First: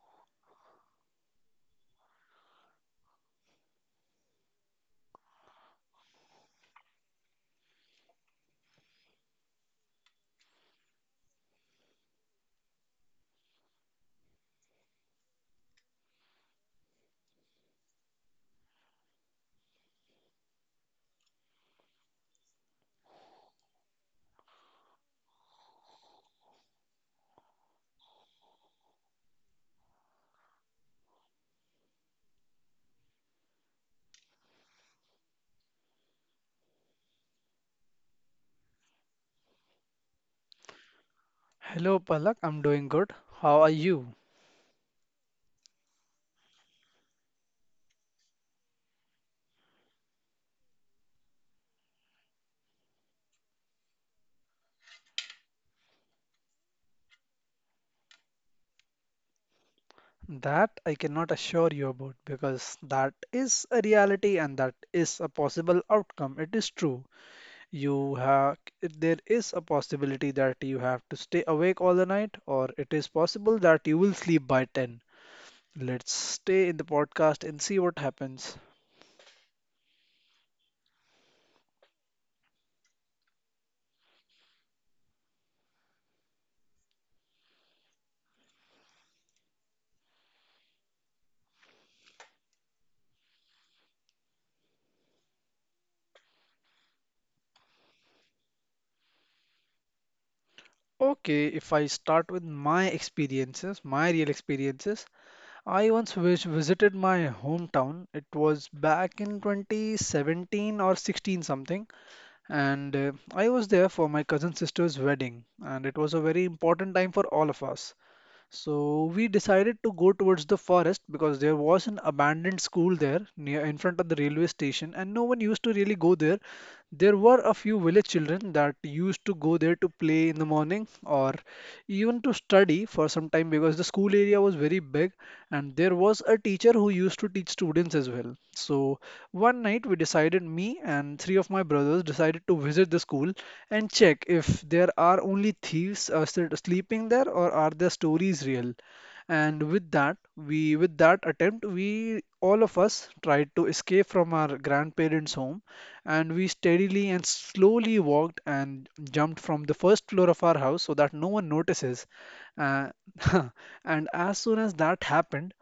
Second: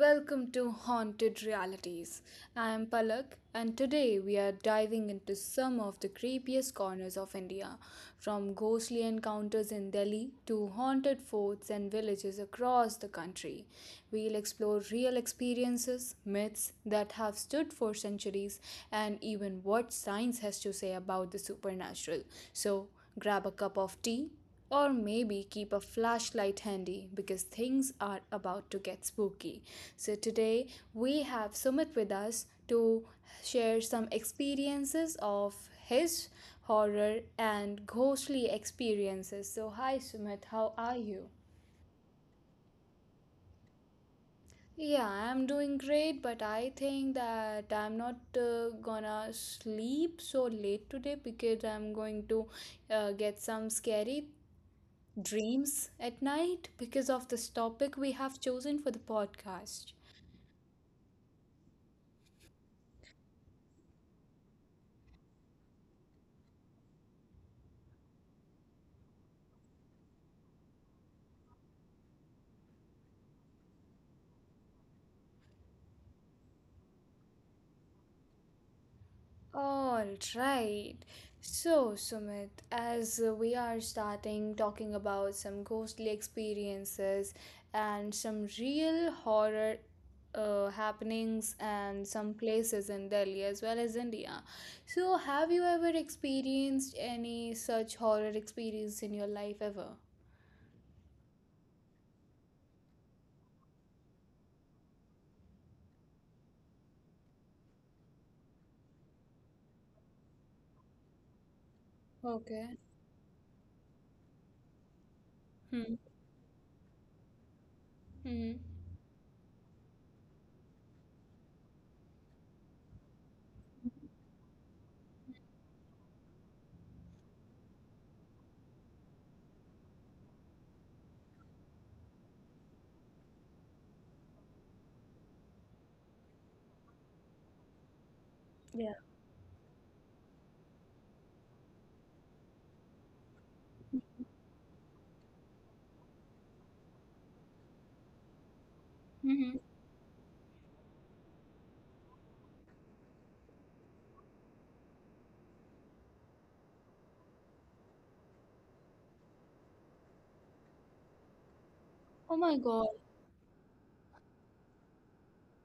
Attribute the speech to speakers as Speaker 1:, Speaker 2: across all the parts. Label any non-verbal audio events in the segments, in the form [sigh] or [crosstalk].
Speaker 1: welcome to Haunted Realities. I am Palak, and today we are diving into some of the creepiest corners of India, from ghostly encounters in Delhi to haunted forts and villages across the country. We'll explore real experiences, myths that have stood for centuries, and even what science has to say about the supernatural. So, grab a cup of tea or maybe keep a flashlight handy because things are about to get spooky. So, today we have Sumit with us to share some experiences of his horror and ghostly experiences. So, hi Sumit, how are you?
Speaker 2: Hello, Palak. I'm doing good. How are you?
Speaker 1: Yeah, I'm doing great, but I think that I'm not gonna sleep so late today because I'm going to get some scary dreams at night because of this topic we have chosen for the podcast.
Speaker 2: That I cannot assure you about because that is a reality and that is a possible outcome. It is true. You have there is a possibility that you have to stay awake all the night, or it is possible that you will sleep by 10. Let's stay in the podcast and see what happens.
Speaker 1: All right. So, Sumit, as we are starting talking about some ghostly experiences and some real horror happenings and some places in Delhi as well as India. So, have you ever experienced any such horror experience in your life ever?
Speaker 2: Okay, if I start with my experiences, my real experiences, I once visited my hometown. It was back in 2017 or 16 something,
Speaker 1: Okay.
Speaker 2: and I was there for my cousin sister's wedding, and
Speaker 1: Hmm.
Speaker 2: it was a very important time for all of us.
Speaker 1: Hmm.
Speaker 2: So we decided to go towards the forest because there was an abandoned school there near in front of the railway station, and no one used to really go there. There were a few village children that used to go there to play in the morning or even to study for some time because the school area was very big and there was a teacher who used to teach students as well.
Speaker 1: Yeah.
Speaker 2: So one night we decided, me and three of my brothers decided to visit the school and check if there are only thieves still sleeping there or are their stories real. And with that, we with that attempt, we all of us tried to escape from our grandparents' home and we steadily and slowly walked and jumped from the first floor of our house so that no one notices.
Speaker 1: Oh my God.
Speaker 2: Uh, [laughs] and as soon as that happened,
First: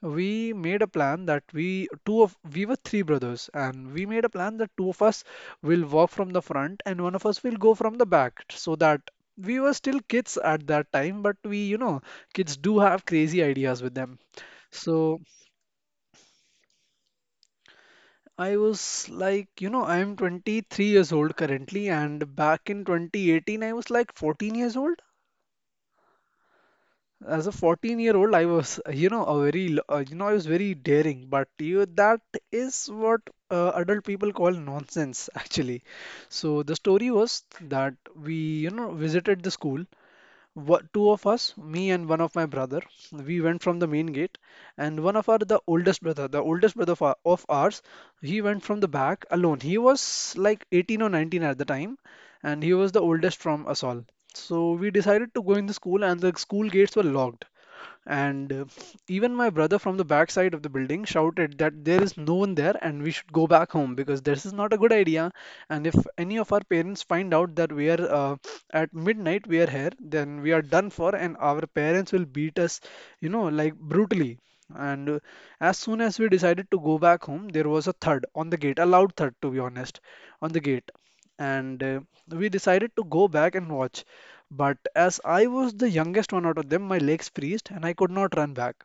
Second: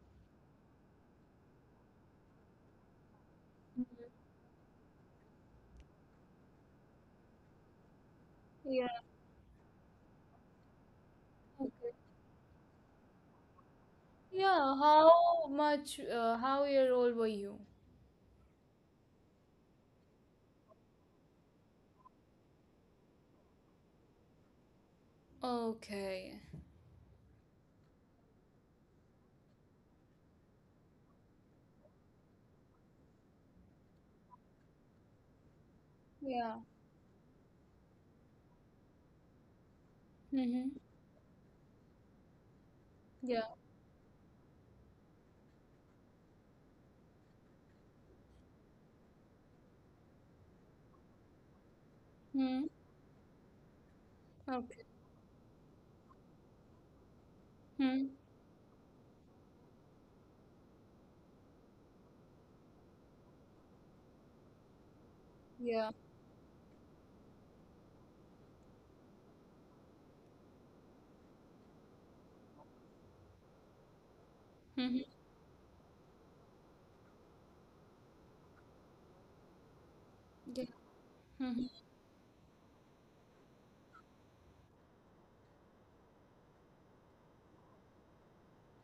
Speaker 2: we made a plan that we two of we were three brothers, and
Speaker 1: Mhm.
Speaker 2: we made a plan that two of us will walk from the front and one of us will go from the back so
Speaker 1: Yeah.
Speaker 2: that we were still kids at that time, but
Speaker 1: Okay.
Speaker 2: kids do have crazy ideas with them.
Speaker 1: Yeah,
Speaker 2: So
Speaker 1: how much, how year old were you?
Speaker 2: I was like, you know, I'm 23 years old currently, and back in 2018, I was like 14 years old.
Speaker 1: Okay.
Speaker 2: As a 14-year-old, I was, you know, a very, l- you know, I was very daring, but that is what adult people call nonsense, [laughs] actually.
Speaker 1: Yeah.
Speaker 2: So the story was that we, you know, visited the school.
Speaker 1: Mm-hmm.
Speaker 2: Two of us, me and one of my brother, we
Speaker 1: Yeah.
Speaker 2: went from the main gate, and one of our the oldest brother, the oldest brother of ours, he went from the back alone. He was like 18 or 19 at the time, and
Speaker 1: Hmm.
Speaker 2: he was the oldest from us all. So
Speaker 1: Okay.
Speaker 2: we decided to go in the school, and the school gates were locked.
Speaker 1: Hmm.
Speaker 2: And Even my brother from the backside of the building shouted that there is no one there and we should go back home because this is not a good idea. And
Speaker 1: Yeah.
Speaker 2: if any of our parents find out that we are at midnight, we are here, then we are done for, and our parents will beat us, you know, like brutally.
Speaker 1: Hmm.
Speaker 2: And As soon as we decided to go back home, there was a thud on the gate, a loud thud to be honest, on the
Speaker 1: Yeah.
Speaker 2: gate.
Speaker 1: Hmm.
Speaker 2: And We decided to go back and watch. But as I was the youngest one out of them, my legs freezed and I could not run back.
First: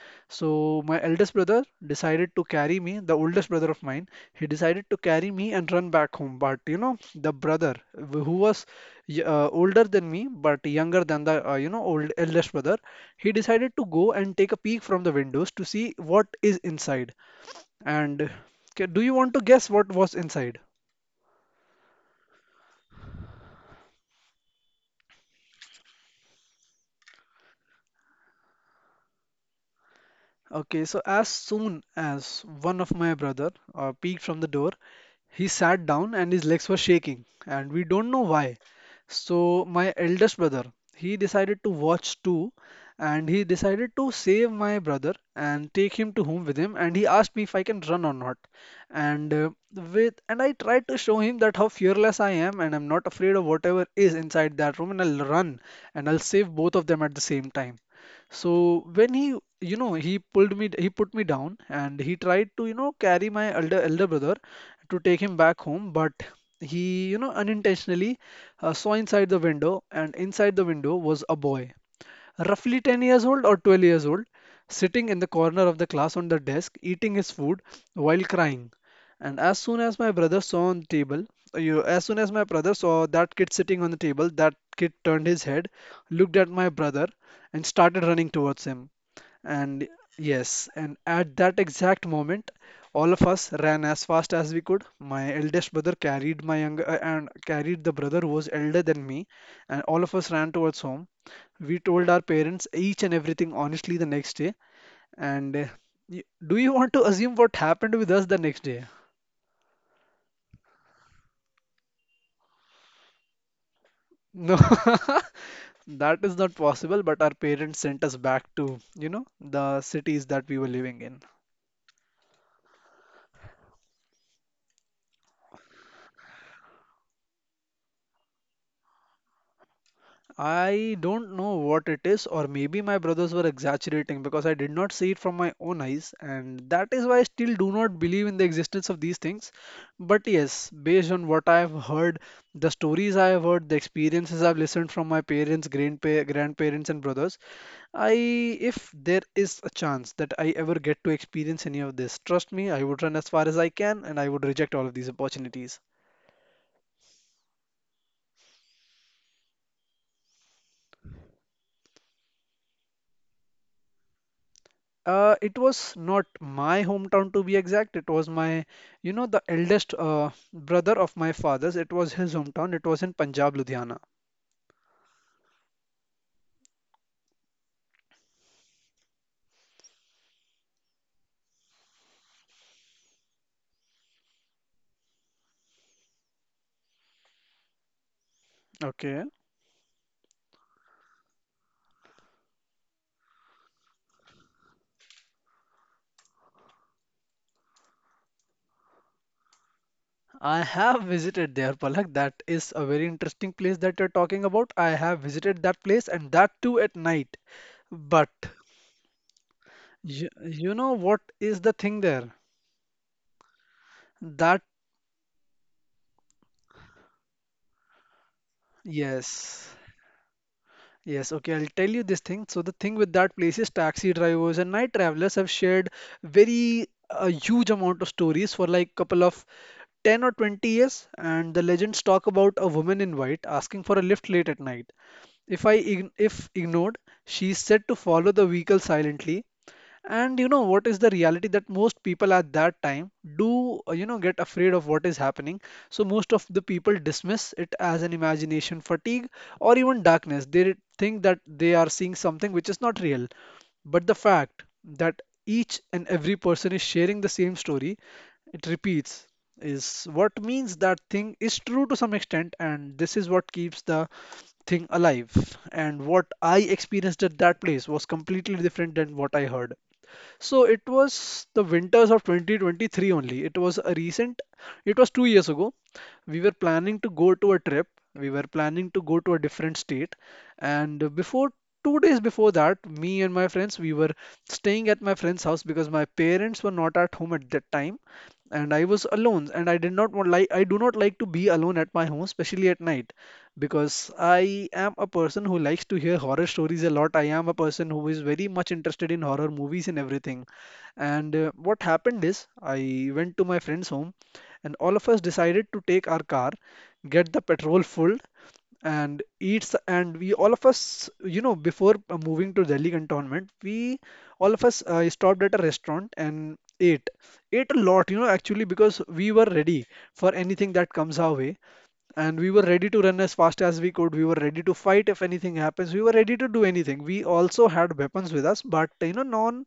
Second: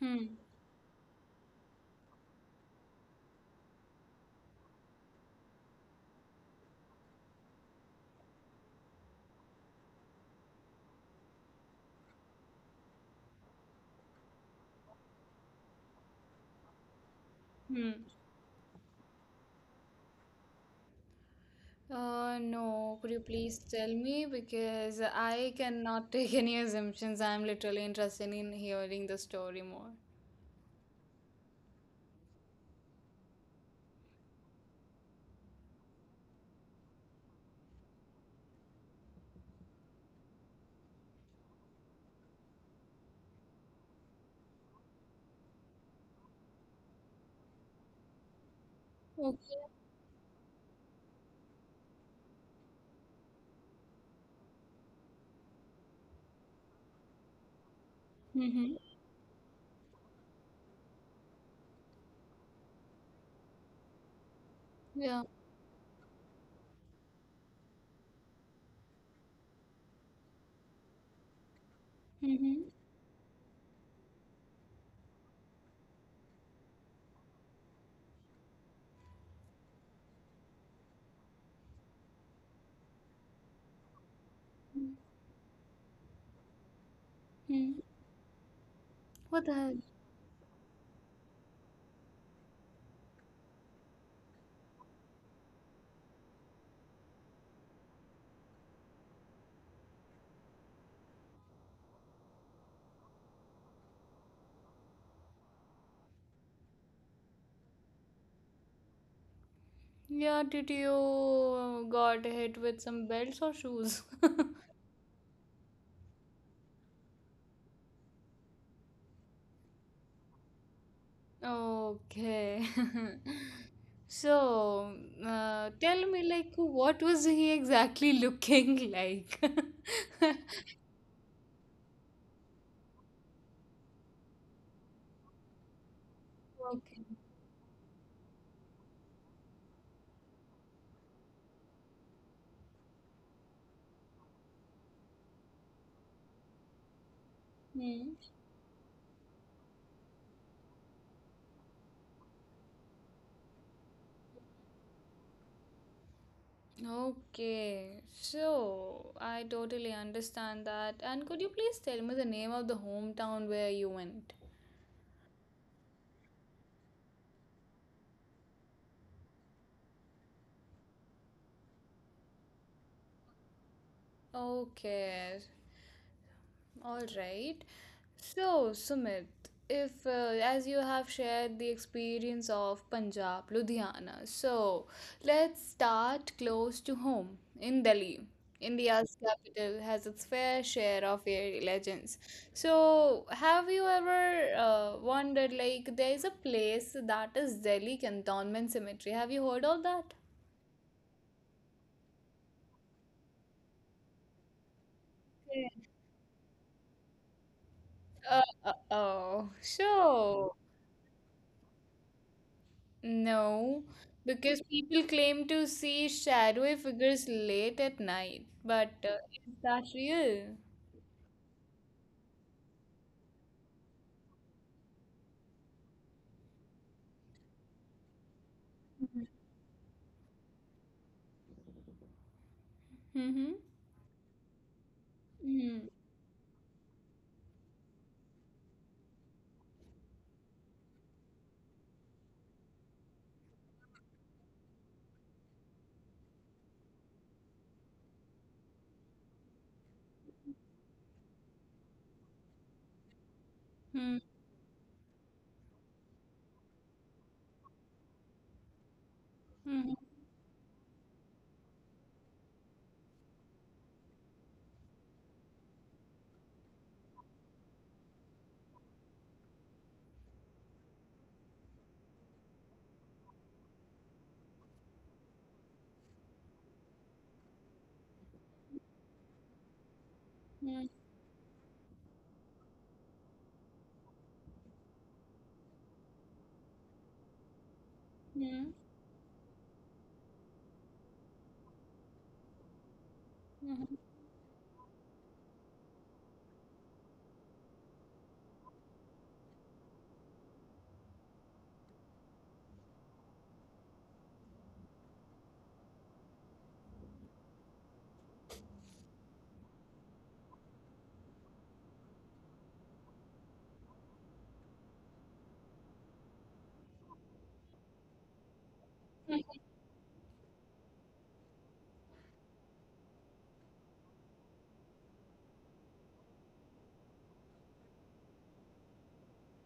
Speaker 1: Hmm.
Speaker 2: So my eldest brother decided to carry me, the oldest brother of mine, he decided to carry me and run back home. But you know, the brother who was older than me, but younger than the old eldest brother, he decided to go and take a peek from the windows to see what is inside.
Speaker 1: Hmm.
Speaker 2: And okay, do you want to guess what was inside?
Speaker 1: No, could you please tell me? Because I cannot [laughs] take any assumptions. I'm literally interested in hearing the story more.
Speaker 2: Okay, so as soon as one of my brother peeked from the door, he sat down and his legs were shaking, and we don't know why. So, my eldest brother, he decided to watch too, and he decided to save my brother and take him to home with him. And he asked me if I can run or not. And
Speaker 1: Okay.
Speaker 2: uh, with and I tried to show him that how fearless I am, and I'm not afraid of whatever is inside that room, and I'll run and I'll save both of them at the same time.
Speaker 1: Mm-hmm.
Speaker 2: So when he, you know, he pulled me, he put me down, and he tried to, you know, carry my elder brother to
Speaker 1: Yeah.
Speaker 2: take him back home, but he, you know, unintentionally saw inside the window, and inside the window was a boy
Speaker 1: Mm-hmm.
Speaker 2: roughly 10 years old or 12 years old, sitting in the corner of the class on the desk, eating his food while crying. And as soon as my brother saw on the table, as soon as my brother saw that kid sitting on the table, that kid turned his head, looked at my brother, and
Speaker 1: Hmm.
Speaker 2: started running towards him.
Speaker 1: What the hell?
Speaker 2: And yes, and at that exact moment, all of us ran as fast as we could. My eldest brother carried my younger and carried the brother who was elder than me, and all of us ran towards home. We told our parents each and everything honestly the next day. And uh, do you want to assume what happened with us the next day?
Speaker 1: Yeah, did you got hit with some belts or shoes? [laughs]
Speaker 2: No, [laughs] that is not possible. But our parents sent us back to, you know, the cities that we were living in.
Speaker 1: Okay. [laughs] So, tell me, like, what was he exactly looking like? [laughs]
Speaker 2: I don't know what it is, or maybe my brothers were exaggerating because I did not see it from my own eyes, and that
Speaker 1: Okay.
Speaker 2: is why I still do not believe in the existence of these things. But yes, based on what I have heard, the stories I have heard, the experiences I've listened from my parents, grandparents, and brothers,
Speaker 1: Hmm.
Speaker 2: if there is a chance that I ever get to experience any of this, trust me, I would run as far as I can and I would reject all of these opportunities.
Speaker 1: Okay. So, I totally understand that. And could you please tell me the name of the hometown where you went?
Speaker 2: It was not my hometown to be exact. It was my, you know, the eldest brother of my father's. It was his hometown. It was in Punjab, Ludhiana.
Speaker 1: Okay. All right. So, Sumit, if as you have shared the experience of Punjab, Ludhiana, so let's start close to home in Delhi. India's
Speaker 2: Okay.
Speaker 1: capital has its fair share of fairy legends. So, have you ever wondered like there is a place that is Delhi Cantonment Cemetery? Have you heard of that?
Speaker 2: I have visited there, Palak. That is a very interesting place that you're talking about. I have visited
Speaker 1: Yeah.
Speaker 2: that place and that too at night. But
Speaker 1: Oh, so.
Speaker 2: you know what is the thing there?
Speaker 1: No, because
Speaker 2: That,
Speaker 1: people claim to see shadowy figures late at night, but is
Speaker 2: yes.
Speaker 1: that real?
Speaker 2: Yes, okay, I'll tell you this thing. So the thing with that place is taxi drivers and night travelers have shared very a huge amount of stories for like couple of 10 or 20 years, and the legends talk about a woman in white
Speaker 1: Mm-hmm.
Speaker 2: asking for a lift late at night. If I
Speaker 1: Mm-hmm.
Speaker 2: ign if ignored, she is said to follow the vehicle silently, and you know what is the reality that most people at that time do, you know, get afraid of what is happening. So most of the people dismiss it as an imagination fatigue or even darkness. They think that they are seeing something which is not real. But the fact that each and every person is sharing the same story, it repeats,
Speaker 1: Mm-hmm.
Speaker 2: is what means that thing is true to some extent, and this is what keeps the thing alive. And what I experienced at that place was completely different than what I heard. So it was the winters of 2023 only. It was a recent, it was 2 years ago. We were planning to go to a trip. We were planning to go to a different state.
Speaker 1: Mm-hmm.
Speaker 2: And before, 2 days before that, me and my friends, we were staying at my friend's house because my parents were not at home at that time.
Speaker 1: Mm-hmm.
Speaker 2: And I was alone. And I did not want like, I do not like to be alone at my home, especially at night because I am a person who likes to hear horror stories a lot. I am a person who is very much interested in horror movies and everything. And What happened is, I went to my friend's home, and all of us decided to take our car, get the petrol full, and eats, and we all of us you know before moving to Delhi Cantonment, we all of us stopped at a restaurant and ate a lot you know actually because we were ready for anything that comes our way, and we were ready to run as fast as we could. We were ready to fight if anything happens. We were ready to do anything. We also had weapons with us, but you know, non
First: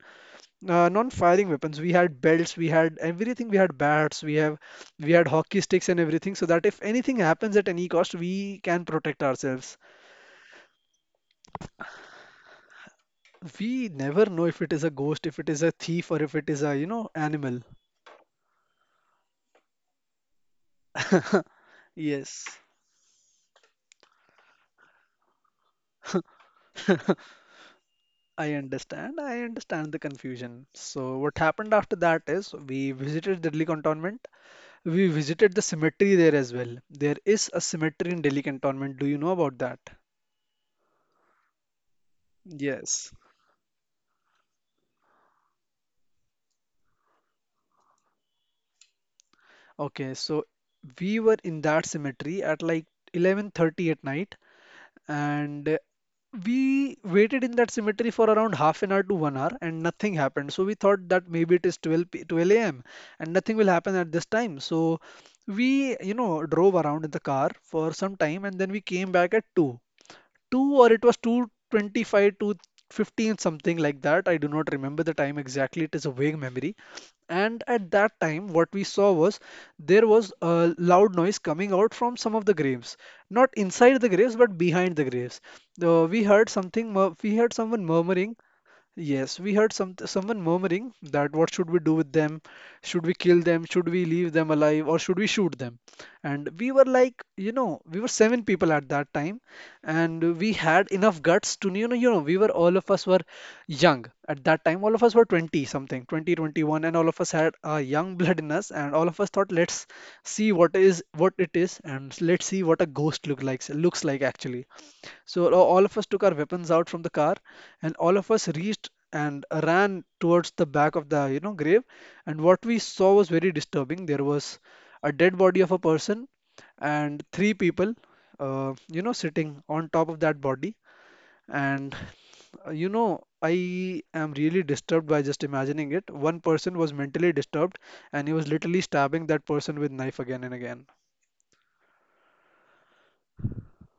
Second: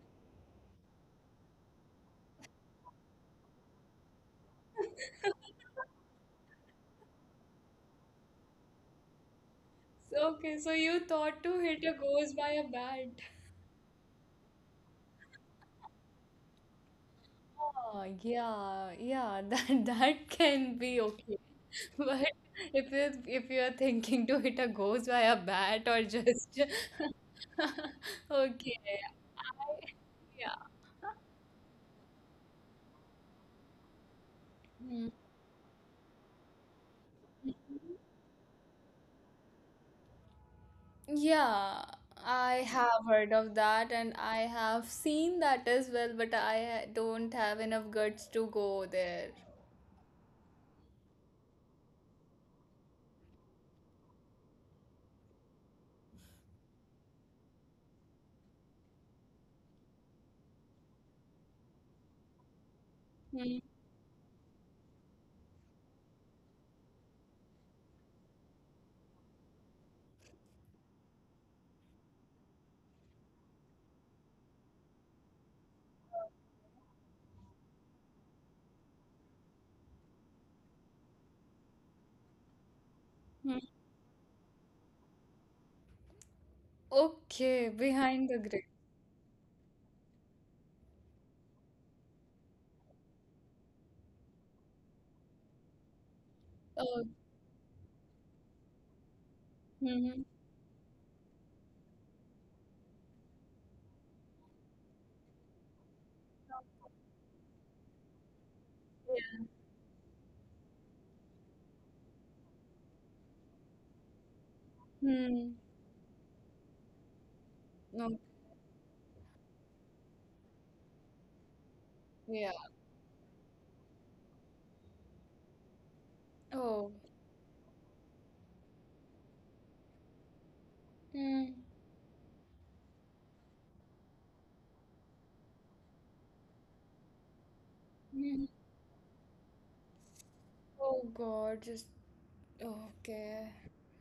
Speaker 2: uh, non-firing weapons. We had belts, we had everything. We had bats, we have we had hockey sticks
Speaker 1: [laughs]
Speaker 2: and everything, so that if anything happens at any cost, we can protect ourselves.
Speaker 1: So, okay, so you thought to hit a ghost by a bat.
Speaker 2: We never know if it is a ghost, if it is a thief, or if it is a animal.
Speaker 1: Oh, yeah, yeah, that [laughs] that can be okay. [laughs] But
Speaker 2: Yes,
Speaker 1: if you if you're thinking to hit a ghost by a bat or just [laughs]
Speaker 2: I
Speaker 1: okay,
Speaker 2: understand. I
Speaker 1: I
Speaker 2: understand the
Speaker 1: yeah.
Speaker 2: confusion. So what happened after that is we visited the Delhi Cantonment. We
Speaker 1: Mm.
Speaker 2: visited the cemetery there as well. There is a cemetery in Delhi Cantonment. Do you know about that?
Speaker 1: Yeah, I have
Speaker 2: Yes.
Speaker 1: heard of that and I have seen that as well, but I don't have enough guts to go there.
Speaker 2: Okay, so we were in that cemetery at like 11:30 at night, and we waited in that cemetery for around half an hour to 1 hour, and nothing happened. So we thought that maybe it is 12 a.m. and
Speaker 1: Hmm.
Speaker 2: nothing will happen at this time. So we, drove around in the car for some time, and then we came back at 2. 2, or it was 225 to 15, something like that. I do not remember the time exactly. It is a vague memory. And at that time, what we saw was, there was a loud noise coming out from some of the graves, not inside the graves, but behind the graves. We heard
Speaker 1: Okay,
Speaker 2: someone
Speaker 1: behind
Speaker 2: murmuring.
Speaker 1: the grid.
Speaker 2: Yes, we heard someone murmuring that what should we do with them? Should we kill them? Should we leave them alive, or should we shoot them? And we were
Speaker 1: Oh,
Speaker 2: like, we were seven people at that time,
Speaker 1: hmm.
Speaker 2: and we had enough guts to, we were all of us were young. At that time, all of us were 20 something, 20, 21, and all of us had young blood in us, and all of us
Speaker 1: Yeah.
Speaker 2: thought let's see what it is, and let's see what a ghost looks like actually. So
Speaker 1: Hmm.
Speaker 2: all of us took our weapons out from the car, and all
Speaker 1: No,
Speaker 2: of us reached and ran towards the back of the grave. And
Speaker 1: yeah.
Speaker 2: what we saw was very disturbing. There was a dead body of a person
Speaker 1: Oh.
Speaker 2: and three people sitting on top of that body.
Speaker 1: Mm.
Speaker 2: And, I am really disturbed by just imagining it. One person was mentally disturbed, and he
Speaker 1: Mm.
Speaker 2: was literally stabbing that person with knife again and again.
Speaker 1: Oh God, just okay.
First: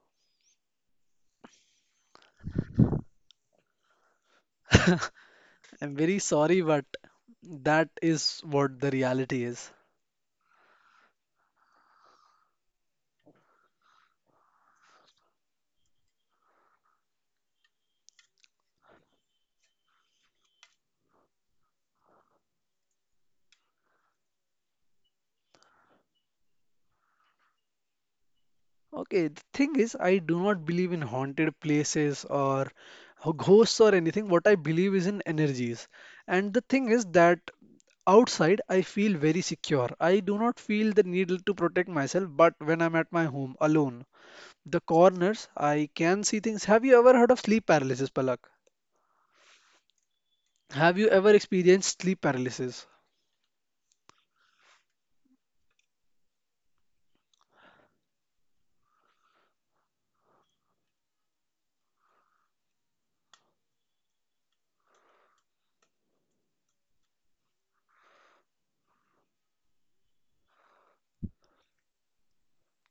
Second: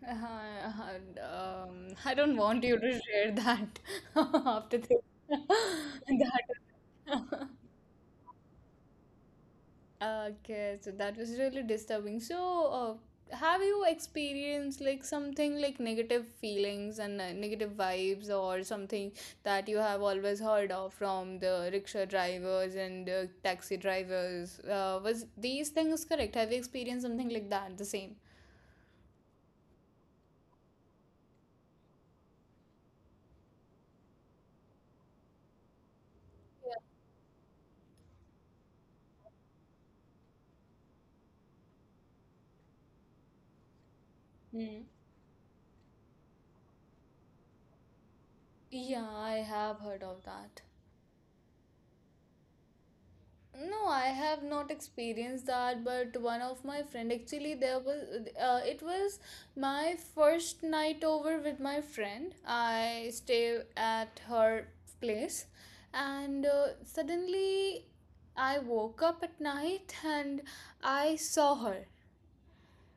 Speaker 1: I don't want you to share that [laughs] after this.
Speaker 2: I'm
Speaker 1: [laughs]
Speaker 2: very sorry, but
Speaker 1: That. [laughs]
Speaker 2: that is what the reality is.
Speaker 1: Okay, so that was really disturbing. So, have you experienced like something like negative feelings and negative vibes or something that you have always heard of from the rickshaw drivers and taxi drivers? Was these things correct? Have you experienced something like that, the same?
Speaker 2: Okay, the thing is, I do not believe in haunted places or ghosts or anything. What I believe is in energies. And the thing is that outside, I feel very secure. I do not feel the need to protect myself, but when I'm at my home alone, the
Speaker 1: Hmm.
Speaker 2: corners, I can see things. Have you ever heard of sleep paralysis, Palak?
Speaker 1: Yeah, I have heard of that.
Speaker 2: Have you ever experienced sleep paralysis?
Speaker 1: No, I have not experienced that, but one of my friend actually there was it was my first night over with my friend. I stay at her place and suddenly I woke up at night and I saw her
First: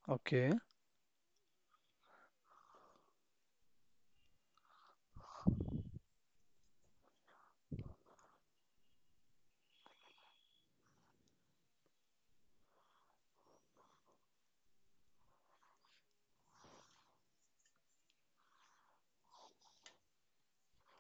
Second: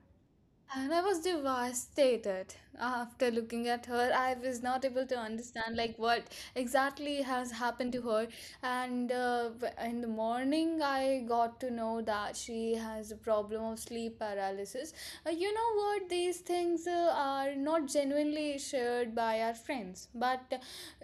Speaker 2: Okay,
Speaker 1: and I was devastated after looking at her. I was not able to understand like what exactly has happened to her. And in the morning, I got to know that she has a problem of sleep paralysis. You know what? These things are not genuinely shared by our friends. But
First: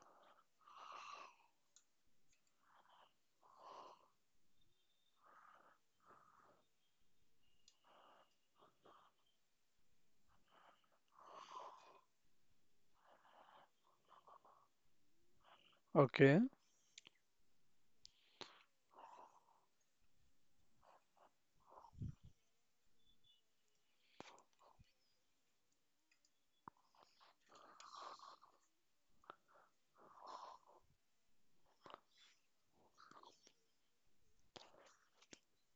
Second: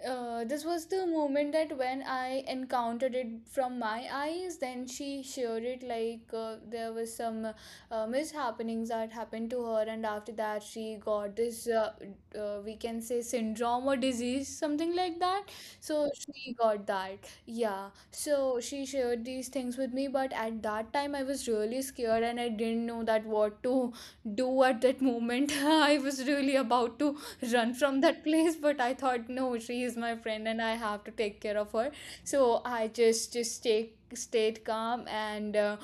Speaker 1: this was the moment that when I encountered it from my eyes. Then she shared it like there was some mishappenings that happened to her and after that she got this we can say syndrome or disease something like that, so
Speaker 2: okay,
Speaker 1: she got that, yeah. So she shared these things with me, but at that time I was really scared and I didn't know that what to do at that moment. [laughs] I was really about to run from that place, but I thought no, she is my friend and I have to take care of her. So I just take stayed calm and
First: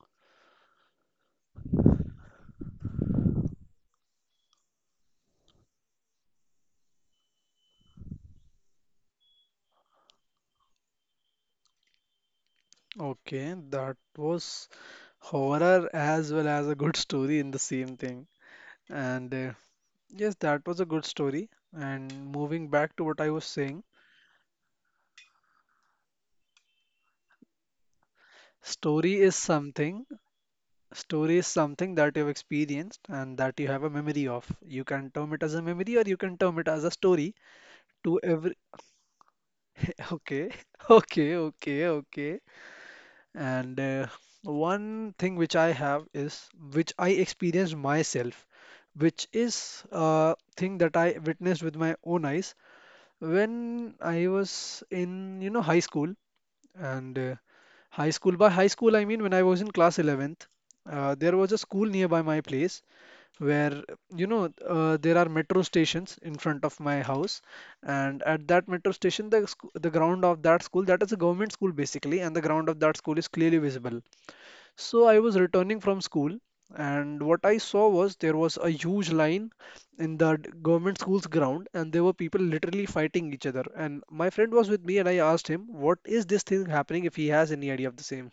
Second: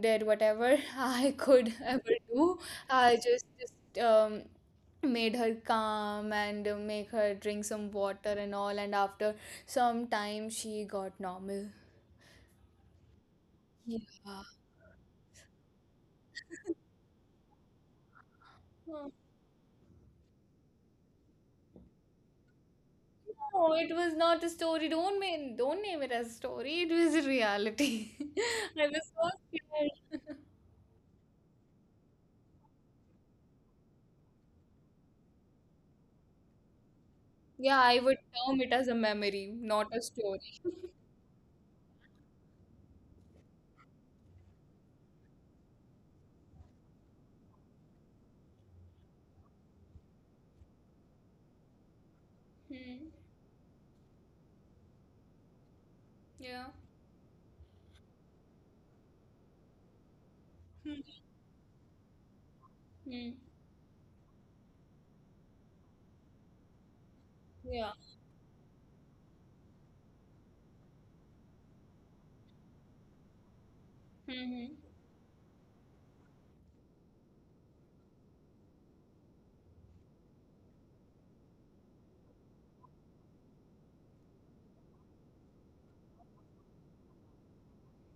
Speaker 1: did whatever [laughs] I could ever do. I just made her calm and make her drink some water and all. And after some time, she got normal.
Speaker 2: okay. That
Speaker 1: Yeah.
Speaker 2: was horror as well as a
Speaker 1: [laughs]
Speaker 2: good story in the same thing. And, yes, that was a good story. And moving back to what I was
Speaker 1: Oh,
Speaker 2: saying,
Speaker 1: no, it was not a story. Don't name it as story. It was a reality. [laughs] I
Speaker 2: story
Speaker 1: was
Speaker 2: is
Speaker 1: so
Speaker 2: something,
Speaker 1: scared.
Speaker 2: story is something that you've experienced and that you have a memory of. You can term it as a memory or you can term it as a story
Speaker 1: [laughs] Yeah, I
Speaker 2: to
Speaker 1: would
Speaker 2: every.
Speaker 1: term it as a memory, not
Speaker 2: [laughs]
Speaker 1: a
Speaker 2: Okay,
Speaker 1: story.
Speaker 2: [laughs]
Speaker 1: [laughs]
Speaker 2: okay, okay, okay. And, one thing which I have is which I experienced myself, which is a thing that I witnessed with my own eyes
Speaker 1: Hmm.
Speaker 2: when I was in, high school.
Speaker 1: Yeah.
Speaker 2: And, high school. By high school, I mean when I was in class 11th.
Speaker 1: Hmm.
Speaker 2: There was a school nearby my place
Speaker 1: Hmm.
Speaker 2: where, there are metro stations in front of my house.
Speaker 1: Yeah.
Speaker 2: And at that metro station, the ground of that school, that is a government school basically, and the ground of that school is clearly visible.
Speaker 1: Hmm.
Speaker 2: So I was returning from school, and what I saw was there was a huge line in the government school's ground, and there were people literally fighting each other. And my friend was with me, and I asked him, what is this thing happening if he has any idea of the same?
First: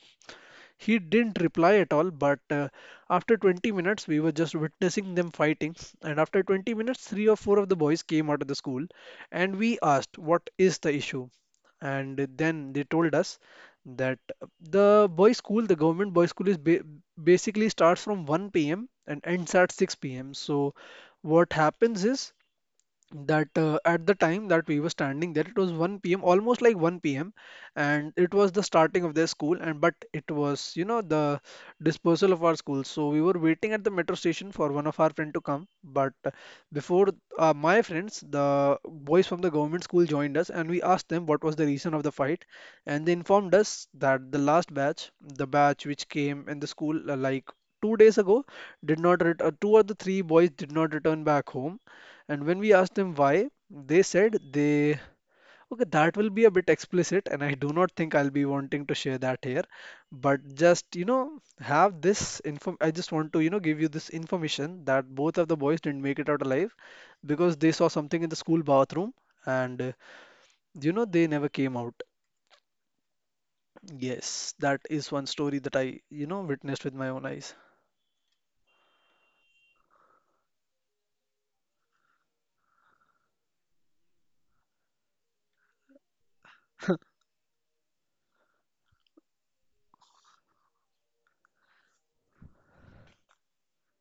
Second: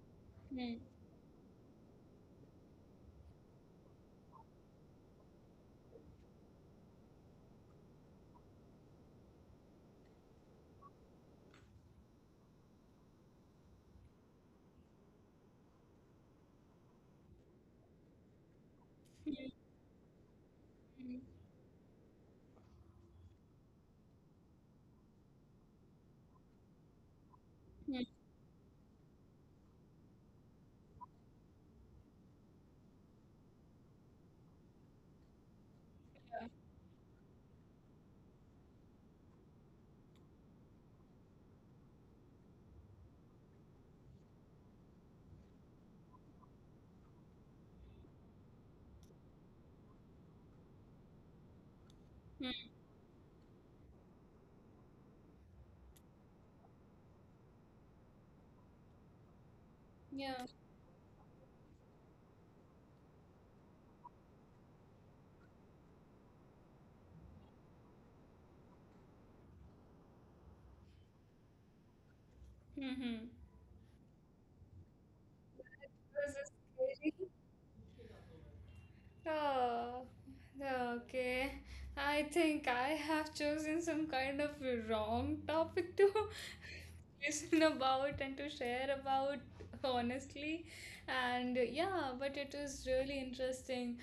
Speaker 1: Hmm.
Speaker 2: He didn't reply at all, but, after 20 minutes, we were just witnessing them fighting. And after 20 minutes, three or four of the boys came out of the school, and we asked, what is the issue? And then they told us that the boys' school, the government boys' school, is ba basically starts from 1 p.m. and
Speaker 1: Hmm.
Speaker 2: ends at 6 p.m. So
Speaker 1: угу
Speaker 2: what happens is that, at the time that we were standing there it was 1 p.m, almost like 1 p.m,
Speaker 1: да
Speaker 2: and it was the starting of their school, and but it was the dispersal of our school, so we were waiting at the metro station for one of our friend to come, but, before, my friends, the boys from the government school joined us, and we asked them what was the reason of the fight, and they informed us that the batch which came in the school, like 2 days ago, did not ret- two or the three boys did not return back home. And
Speaker 1: да
Speaker 2: when we asked them why, they said they. Okay, that will be a bit explicit, and I do not think I'll be wanting to share that here. But just, have this inform. I just want to, give you this information that both of the boys didn't make it out alive because they saw something in the school bathroom, and, they never came out.
Speaker 1: угу
Speaker 2: Yes, that is one story that I,
Speaker 1: да
Speaker 2: witnessed with my own
Speaker 1: угу
Speaker 2: eyes.
Speaker 1: Oh, okay. I think I have chosen some kind of wrong topic to [laughs] listen about and to share about, honestly. And yeah, but it was really interesting.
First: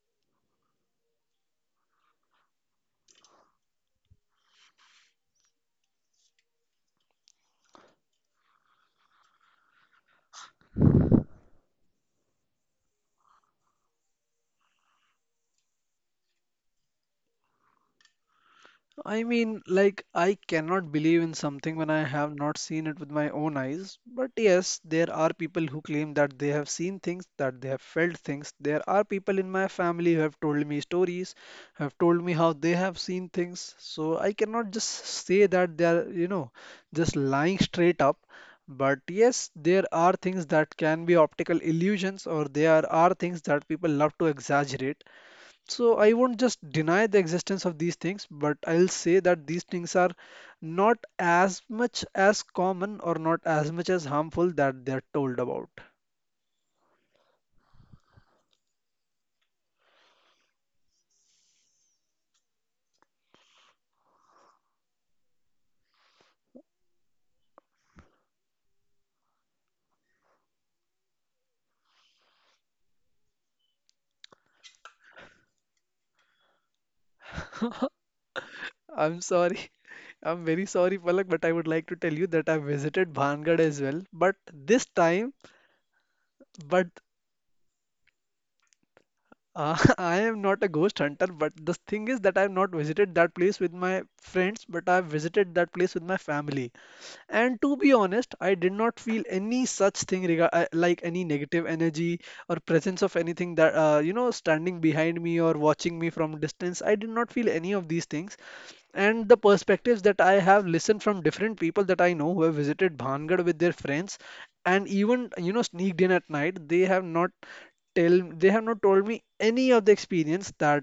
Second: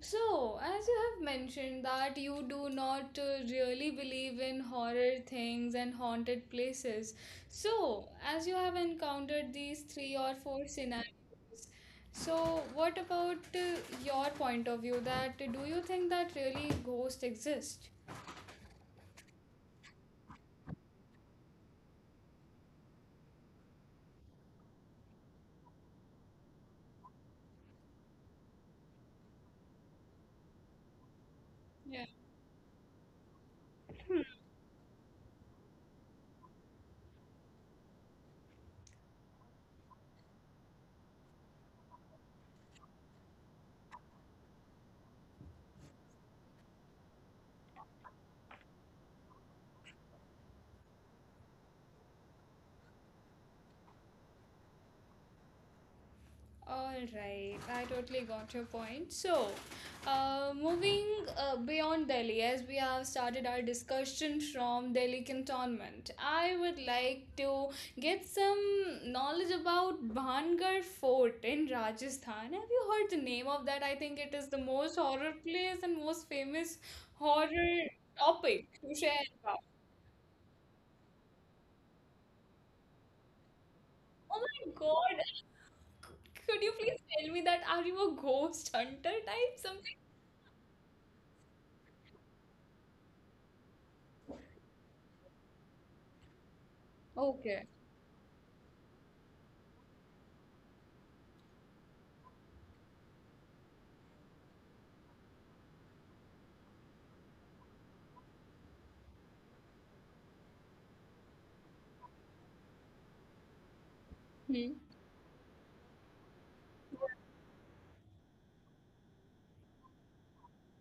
Speaker 1: So, as you have mentioned that you do not really believe in horror things and haunted places. So, as you have encountered these three or four scenarios, so, what about your point of view that do you think that really ghosts exist?
Speaker 2: I mean, like, I cannot believe in something when I have not seen it with my own eyes. But yes, there are people who claim that they have seen things, that they have felt things. There are people in my family who have told me stories, have
Speaker 1: Yeah.
Speaker 2: told me how they have seen things. So I cannot just say that they are, just lying straight up. But yes, there are things that can be optical illusions, or there are things that people love to exaggerate. So I won't just deny the existence of these things, but I'll say that these things are not as much as common or not as much as harmful that they're told about.
Speaker 1: All right, I totally got your point. So, moving beyond Delhi, as we have started our discussion from Delhi cantonment, I would like to get some knowledge about Bhangar Fort in Rajasthan. Have you heard the name of that? I think it is the most horror place and most famous horror topic to
Speaker 2: I'm
Speaker 1: share
Speaker 2: sorry.
Speaker 1: about.
Speaker 2: [laughs] I'm very sorry, Palak, but I would like to tell you that I visited Bhangad as well. But
Speaker 1: Oh my
Speaker 2: this
Speaker 1: God.
Speaker 2: time,
Speaker 1: Could you
Speaker 2: but
Speaker 1: please tell me that are you a ghost hunter type?
Speaker 2: [laughs]
Speaker 1: Something?
Speaker 2: I am not a ghost hunter. But the thing is that I've not visited that place with my friends, but I've visited that place with my family. And
Speaker 1: Okay.
Speaker 2: to be honest, I did not feel any such thing like any negative energy or presence of anything that, standing behind me or watching me from distance. I did not feel any of these things. And the perspectives that I have listened from different people that I know who have visited Bhangad with their friends
Speaker 1: Hmm.
Speaker 2: and even, sneaked in at night, they have not told me any of the experience that,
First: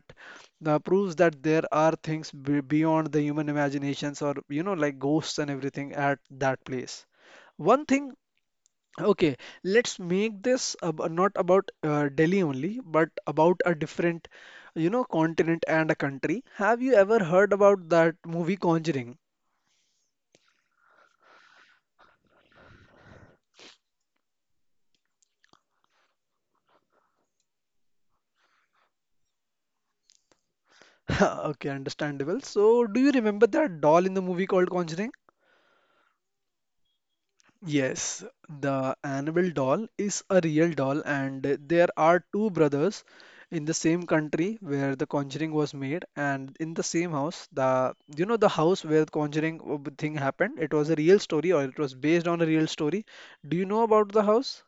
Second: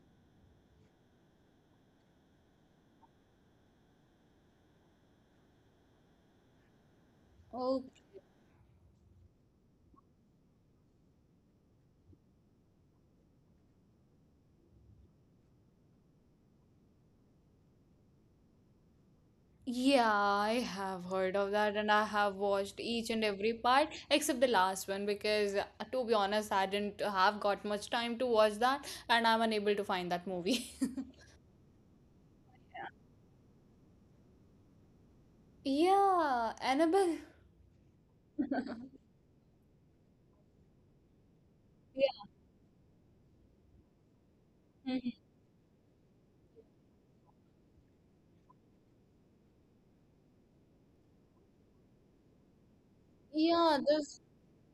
Speaker 2: proves that there are things be beyond the human imaginations, or like ghosts and everything at that place.
Speaker 1: Oh,
Speaker 2: One thing. Okay, let's make this ab not about, Delhi only, but about a different, continent and a country. Have you ever heard about that movie Conjuring?
Speaker 1: yeah, I have heard of that and I have watched each and every part except the last one because, to be honest, I didn't have got much time to watch that and I'm unable to find that movie. [laughs]
Speaker 2: [laughs] Okay, understandable. So do you remember that doll in the movie called Conjuring?
Speaker 1: Yeah, Annabelle.
Speaker 2: Yes, the
Speaker 1: [laughs]
Speaker 2: Annabelle doll is a real doll, and there are
Speaker 1: Yeah.
Speaker 2: two brothers in the same country where The
Speaker 1: Mhm.
Speaker 2: Conjuring was made, and in the same house. The you know the house where The Conjuring, thing happened. It was a real story, or it was based on a real story. Do you
Speaker 1: Yeah,
Speaker 2: know about
Speaker 1: there's
Speaker 2: the house?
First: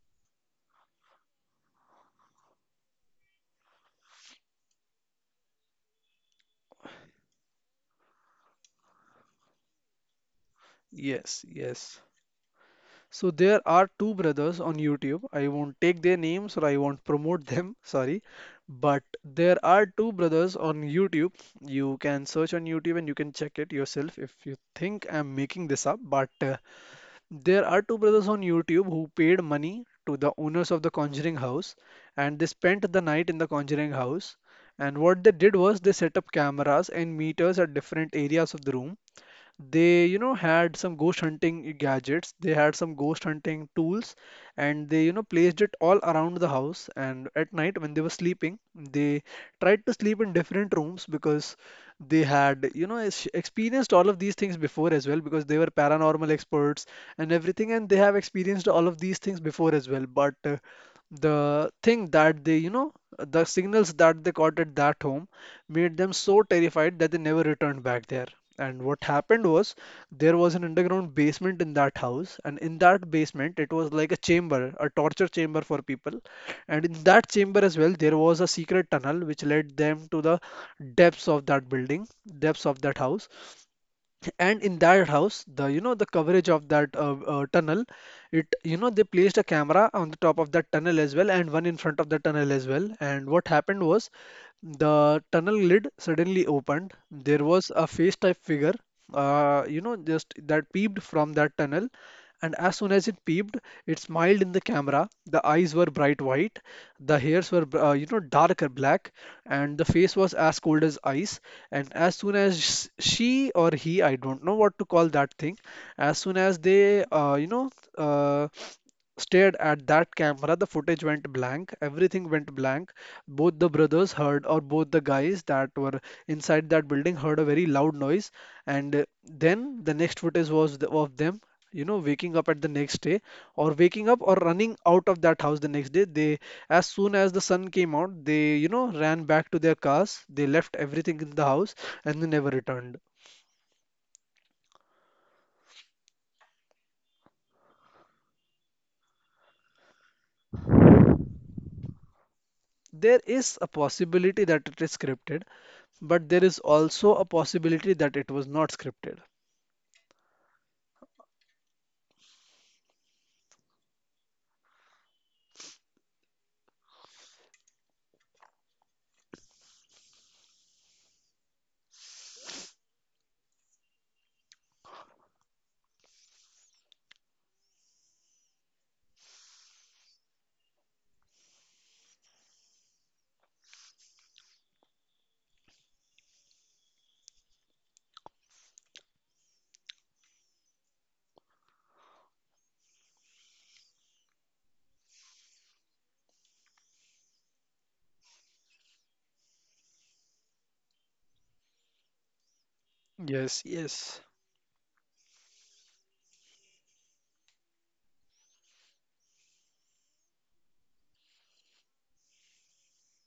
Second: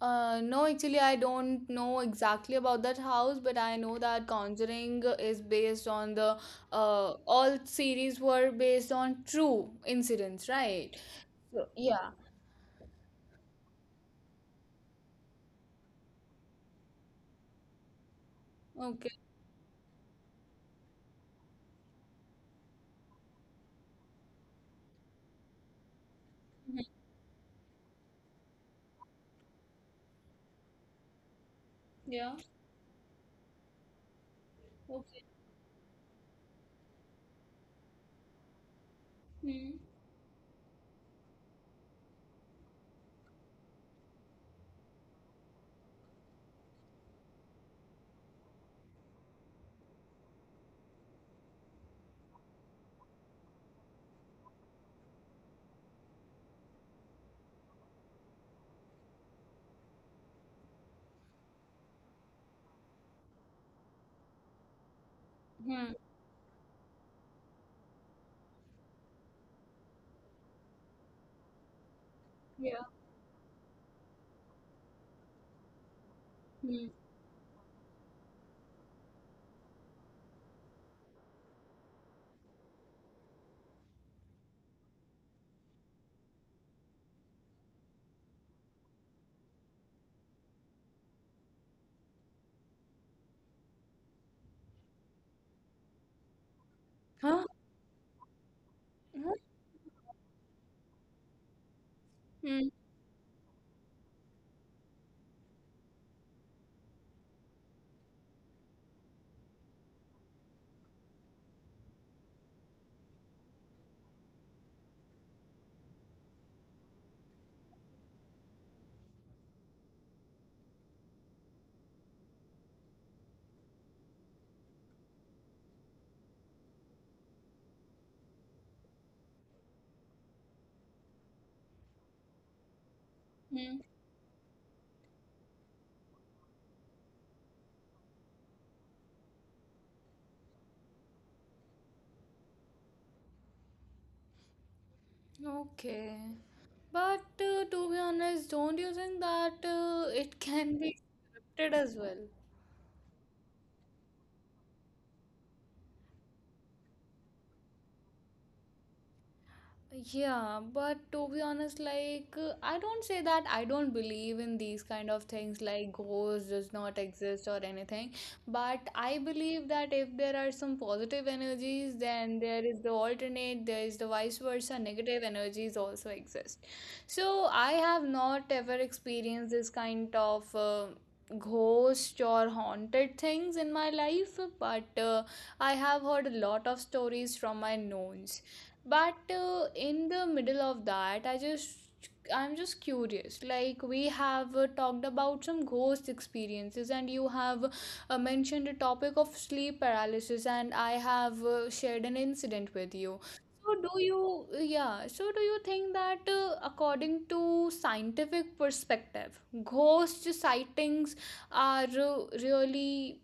Speaker 1: No, actually, I don't know exactly about that house, but I know that Conjuring is based on the all series were based on true incidents, right?
Speaker 2: Yes,
Speaker 1: So,
Speaker 2: yes.
Speaker 1: yeah.
Speaker 2: So there are two brothers on YouTube. I won't take their names or I won't promote them, [laughs] sorry. But
Speaker 1: Okay.
Speaker 2: there are two brothers on YouTube. You can search on YouTube and you can check it yourself if you think I'm making this up. But,
Speaker 1: Mhm.
Speaker 2: there are two brothers on YouTube who paid money to the owners of the Conjuring House,
Speaker 1: Yeah.
Speaker 2: and they spent the night in the Conjuring House. And what
Speaker 1: Okay.
Speaker 2: they did was they set up cameras and meters at different areas of the room.
Speaker 1: Hmm.
Speaker 2: They had some ghost hunting gadgets, they had some ghost hunting tools, and they, placed it all around the house. And at night when they were sleeping, they tried to sleep in different rooms because they had, experienced all of these things before as well, because they were paranormal experts and everything, and they have experienced all of these things before as well. But the thing that they you know the signals that they caught at that home made
Speaker 1: Hmm.
Speaker 2: them so terrified that they never returned back there. And what happened was, there was an underground basement in that house, and in
Speaker 1: Yeah.
Speaker 2: that basement, it was like a chamber, a torture chamber for people. And
Speaker 1: Hmm.
Speaker 2: in that chamber as well, there was a secret tunnel which led them to the depths of that building, depths of that house. And in that house, the, the coverage of that tunnel, it you know they placed a camera on the top of that tunnel as well, and one in front of the tunnel as well. And what happened was, the tunnel lid suddenly opened. There
Speaker 1: Huh?
Speaker 2: was a face type figure,
Speaker 1: Huh?
Speaker 2: just that peeped from that tunnel. And
Speaker 1: Hmm.
Speaker 2: as soon as it peeped, it smiled in the camera. The eyes were bright white, the hairs were, darker black, and the face was as cold as ice. And as soon as she or he, I don't know what to call that thing, as soon as they, uh, stared at that camera, the footage went blank. Everything went blank. Both the brothers heard, or both the guys that were inside that building, heard a very loud noise. And Then the next footage was the, of them, waking up at the next day, or
Speaker 1: Hmm.
Speaker 2: waking up or running out of that house the next day. They, as soon as the sun came out, they, ran back to their cars. They left everything in the house and they never returned.
Speaker 1: Okay. But to be honest, don't you think that it can be scripted as well?
Speaker 2: There is a possibility that it is scripted, but there is also a possibility that it was not scripted.
Speaker 1: Yeah, but to be honest, like I don't say that I don't believe in these kind of things like ghosts does not exist or anything, but I believe that if there are some positive energies, then there is the alternate, there is the vice versa, negative energies also exist. So I have not ever experienced this kind of ghost or haunted things in my life, but I have heard a lot of stories from my knowns but in the middle of that I just I'm just curious like we have talked about some ghost experiences and you have mentioned the topic of sleep paralysis and I have shared an incident with you,
Speaker 2: Yes,
Speaker 1: so do
Speaker 2: yes.
Speaker 1: you, yeah, so do you think that according to scientific perspective ghost sightings are really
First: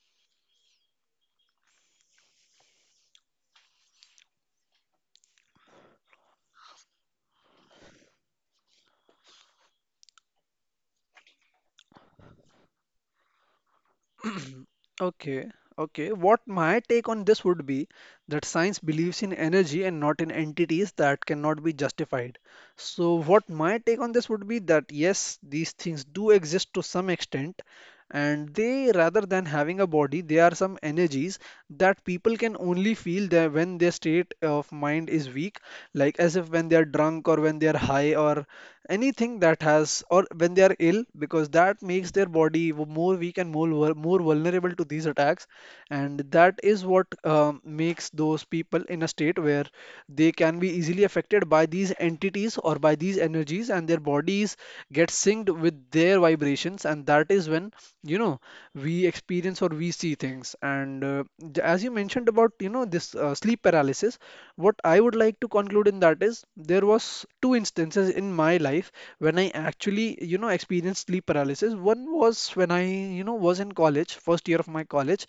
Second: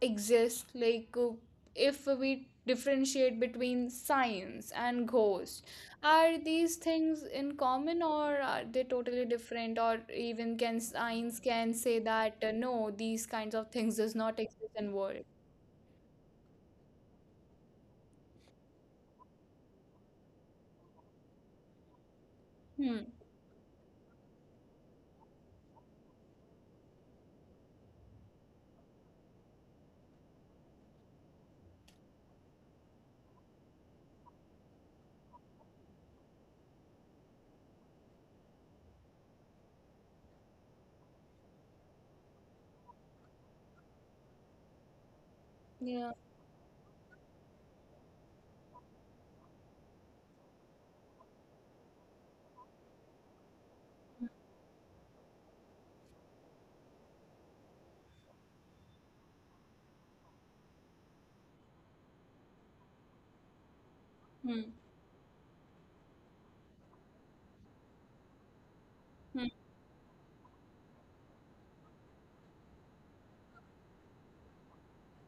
Speaker 1: exist like if we differentiate between science and ghost, are these things in common or are they totally different or even can science can say that no, these kinds of things does not exist in world?
Speaker 2: Okay, okay. What my take on this would be that science believes in energy and not in entities that cannot be justified.
Speaker 1: Hmm.
Speaker 2: So, what my take on this would be that yes, these things do exist to some extent, and they, rather than having a body, they are some energies that people can only feel that when their state of mind is weak, like as if when they are drunk, or when they are high, or anything that has, or when they are ill, because that makes their body more weak and more more vulnerable to these attacks.
Speaker 1: Yeah.
Speaker 2: And that is what makes those people in a state where they can be easily affected by these entities or by these energies, and their bodies get synced with their vibrations. And that is when, you know we experience or we see things. As you mentioned about, this sleep paralysis,
Speaker 1: Hmm.
Speaker 2: what I would like to conclude in that is there was two instances in my life when
Speaker 1: Hmm.
Speaker 2: I actually, experienced sleep paralysis. One was when I, was in college, first year of my college,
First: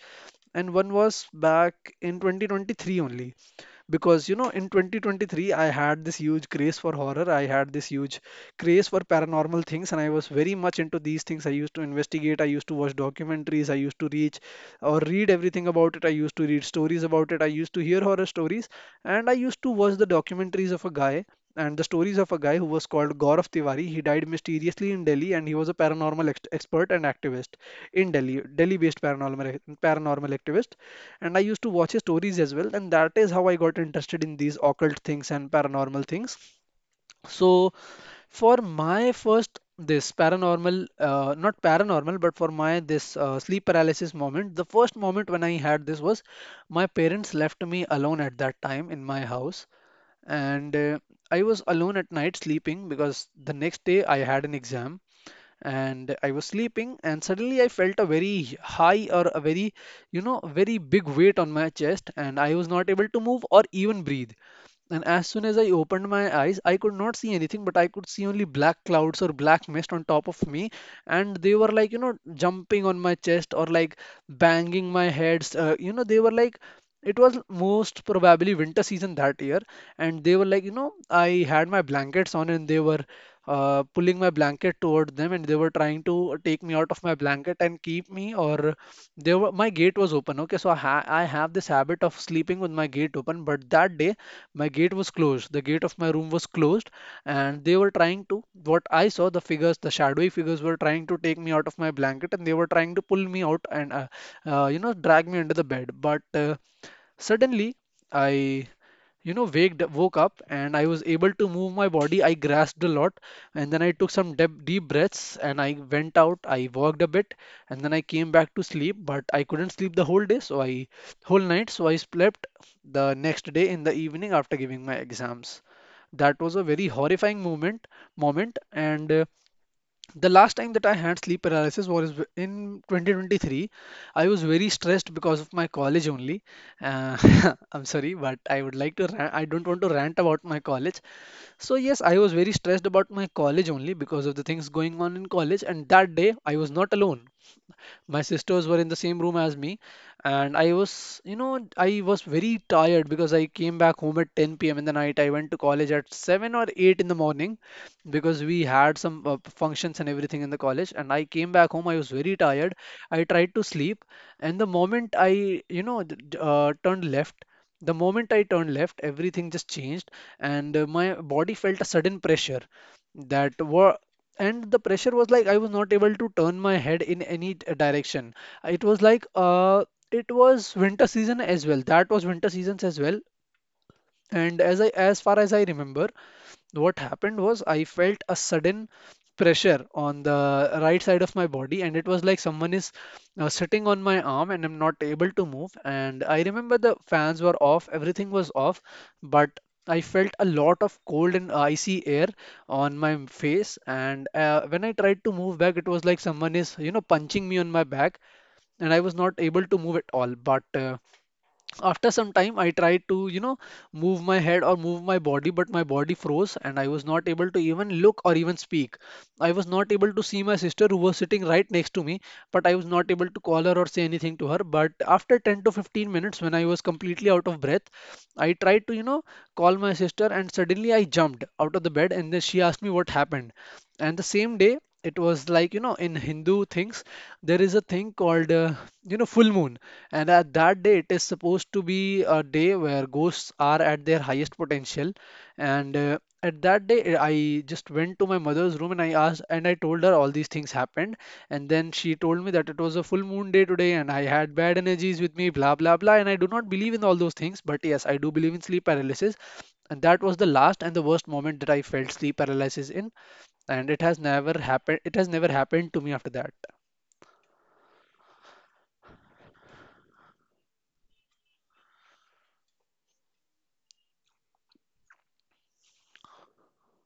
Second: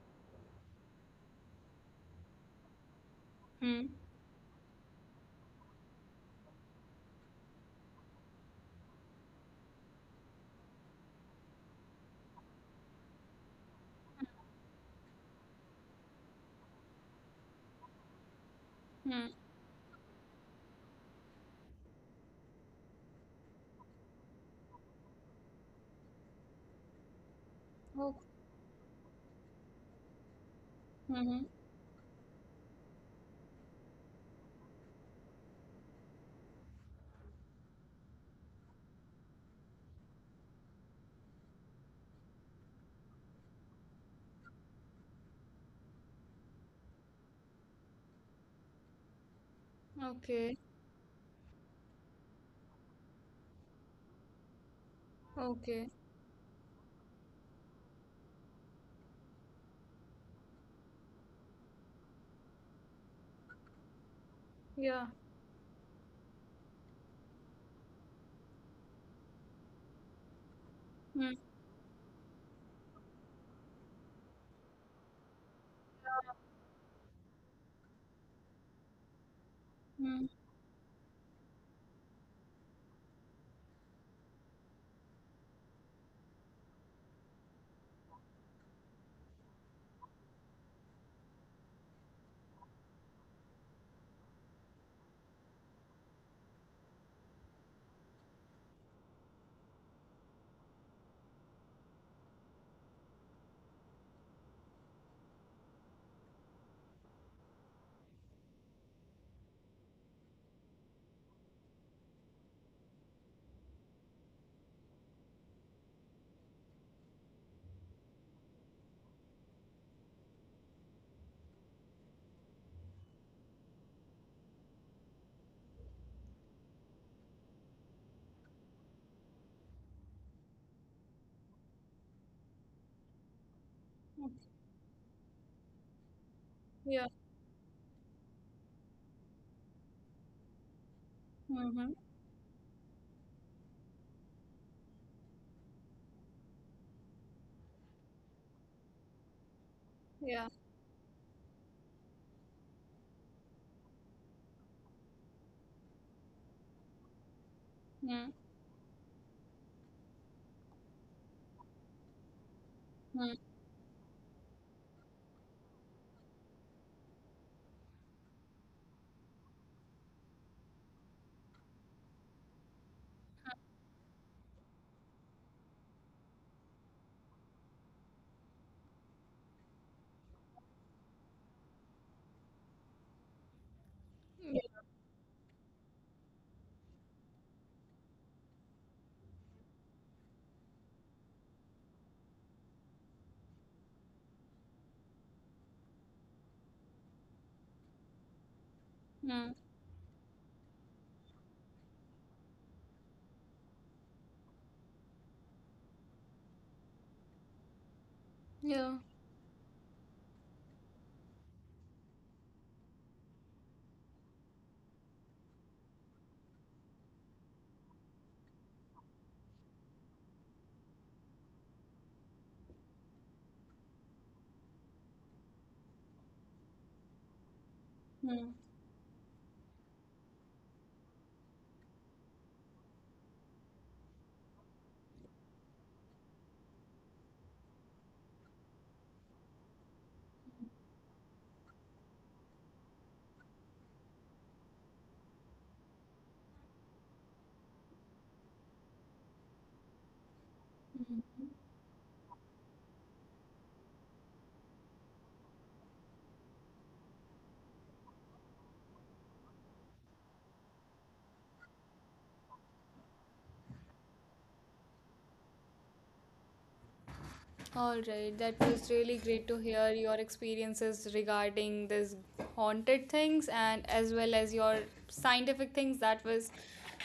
Speaker 2: and one was back in 2023 only,
Speaker 1: Hmm.
Speaker 2: because in 2023 I had this huge craze for horror. I had this huge craze for paranormal things and I was very much into these things. I used to investigate, I used to watch documentaries, I used to reach or read everything about it. I used to read stories about it. I used to hear horror stories, and
Speaker 1: Hmm.
Speaker 2: I used to watch the documentaries of a guy, and the stories of a guy who was called Gaurav Tiwari. He died mysteriously in Delhi and he was a paranormal expert and activist in
Speaker 1: Oh,
Speaker 2: Delhi, Delhi based paranormal activist. And
Speaker 1: hmm.
Speaker 2: I used to watch his stories as well, and that is how I got interested in these occult things and paranormal things. So, for my first this paranormal, not paranormal, but for my this sleep paralysis moment, the first moment when I had this was my parents left me alone at that time in my house,
Speaker 1: Okay.
Speaker 2: and I was alone at night sleeping because the next day I had an exam.
Speaker 1: Okay.
Speaker 2: And I was sleeping, and suddenly I felt a very high, or a very, very big weight on my chest, and I was not able to move or even breathe. And
Speaker 1: Yeah.
Speaker 2: as soon as I opened my eyes, I could not see anything, but I could see only black clouds or black mist on top of me.
Speaker 1: Hmm.
Speaker 2: And they were like, jumping on my chest, or like banging my heads. They were
Speaker 1: Yeah.
Speaker 2: like, it was most probably winter season that year. And
Speaker 1: Hmm.
Speaker 2: they were like, I had my blankets on, and they were pulling my blanket toward them, and they were trying to take me out of my blanket and keep me. Or they were, my gate was open. Okay, so I, I have this habit of sleeping with my gate open, but that day my gate was closed. The gate of my room was closed, and they were trying to, what I saw, the figures, the shadowy figures were trying to take me out of my blanket, and they were trying to pull me out and, drag me under the bed. But Suddenly, I, you know, waked woke up, and I was able to move my body. I grasped a lot, and then I took some deep deep breaths and I went out. I walked a bit and then I came back to sleep, but I couldn't sleep the whole day, so I whole night, so I slept the next day in the evening after giving my exams. That was a very horrifying moment. And The last time that I had sleep paralysis was in 2023. I
Speaker 1: Okay.
Speaker 2: was very stressed because of my college only.
Speaker 1: Yeah.
Speaker 2: Uh, [laughs] I'm sorry, but I would like to. I don't want to rant about my college. So
Speaker 1: Hmm.
Speaker 2: yes, I was very stressed about my college only, because of the things going on in college. And that day, I was not alone, my sisters were in the same room as me.
Speaker 1: Yeah.
Speaker 2: And I was, I was very tired because I came back home at 10 p.m. in the night. I went to college at 7 or 8 in the morning
Speaker 1: Hmm.
Speaker 2: because we had some functions and everything in the college, and I came back home, I was very tired. I
Speaker 1: Hmm.
Speaker 2: tried to sleep, and the moment I, turned left, the moment I turned left, everything just changed. And My body felt a sudden pressure, that were, and the pressure was like I was not able to turn my head in any direction. It was like it was winter season as well. That was winter seasons as well. And
Speaker 1: Yeah.
Speaker 2: as I, as far as I remember, what happened was I felt a sudden pressure on the right side of my body, and it was like someone is, sitting on my arm, and I'm not able to move. And I remember the fans were off, everything was off, but
Speaker 1: Hmm.
Speaker 2: I felt a lot of cold and icy air on my face. And When I tried to move back, it was like someone is, punching me on my back, and
Speaker 1: Yeah.
Speaker 2: I was not able to move at all. But After some time, I tried to, move my head or move my body, but my body froze and I was not able to even look or even speak. I was not able to see my sister, who was sitting right next to me, but I was not able to call her or say anything to her. But after 10 to 15 minutes, when I was completely out of breath, I
Speaker 1: Hmm.
Speaker 2: tried to, call my sister, and suddenly I jumped out of the bed, and then she asked me what happened. And the same day, it was like, in Hindu things, there is a thing called, full moon. And at that day, it is supposed to be a day where ghosts are at their highest potential. And At that day, I just went to my mother's room and I asked, and I told her all these things happened.
Speaker 1: Mhm.
Speaker 2: And then she told me that it was a full moon day today and I had bad energies with me, blah, blah, blah. And I do not believe in all those things, but yes, I do believe in sleep paralysis. And that was the last and the worst moment that I felt sleep paralysis in, and it has never happened to me after that.
Speaker 1: All right, that was really great to hear your experiences regarding this haunted things and as well as your scientific things that was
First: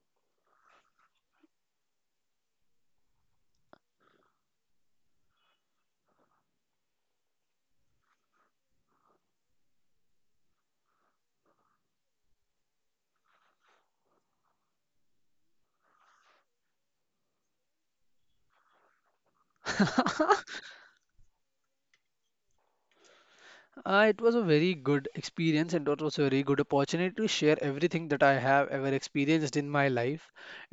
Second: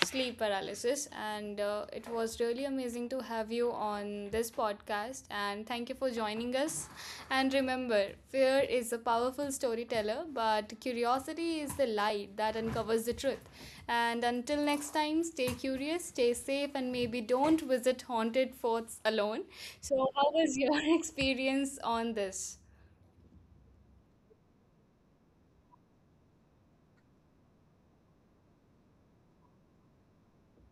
Speaker 1: sleep paralysis and it was really amazing to have you on this podcast and thank you for joining us, and remember, fear is a powerful storyteller but curiosity is the light that uncovers the truth, and until next time, stay curious, stay safe, and maybe don't visit haunted forts alone. So, how was your [laughs] experience on this?
Speaker 2: It was a very good experience, and it was a very good opportunity to share everything that I have ever experienced in my life.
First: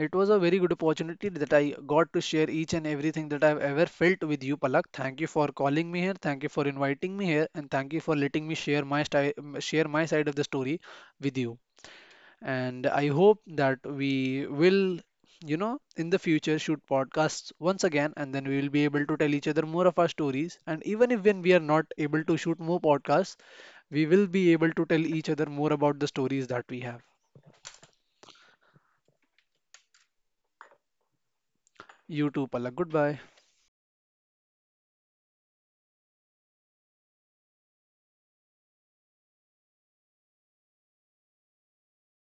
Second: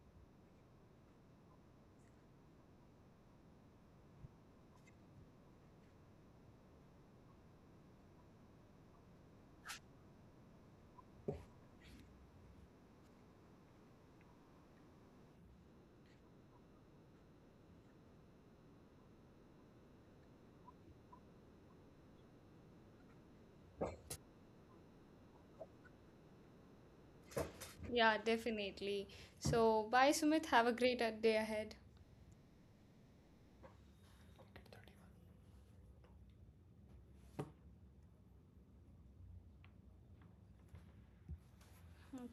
Speaker 2: It was a very good opportunity that I got to share each and everything that I've ever felt with you, Palak. Thank you for calling me here, thank you for inviting me here, and thank you for letting me share my share my side of the story with you. And I hope that we will, in the future shoot podcasts once again, and then we will be able to tell each other more of our stories. And even if when we are not able to shoot more podcasts, we will be able to tell each other more about the stories that we have.
Speaker 1: Yeah, definitely. So, bye, Sumit. Have a great day ahead.
Speaker 2: You too, Palak. Goodbye.
Speaker 1: Okay.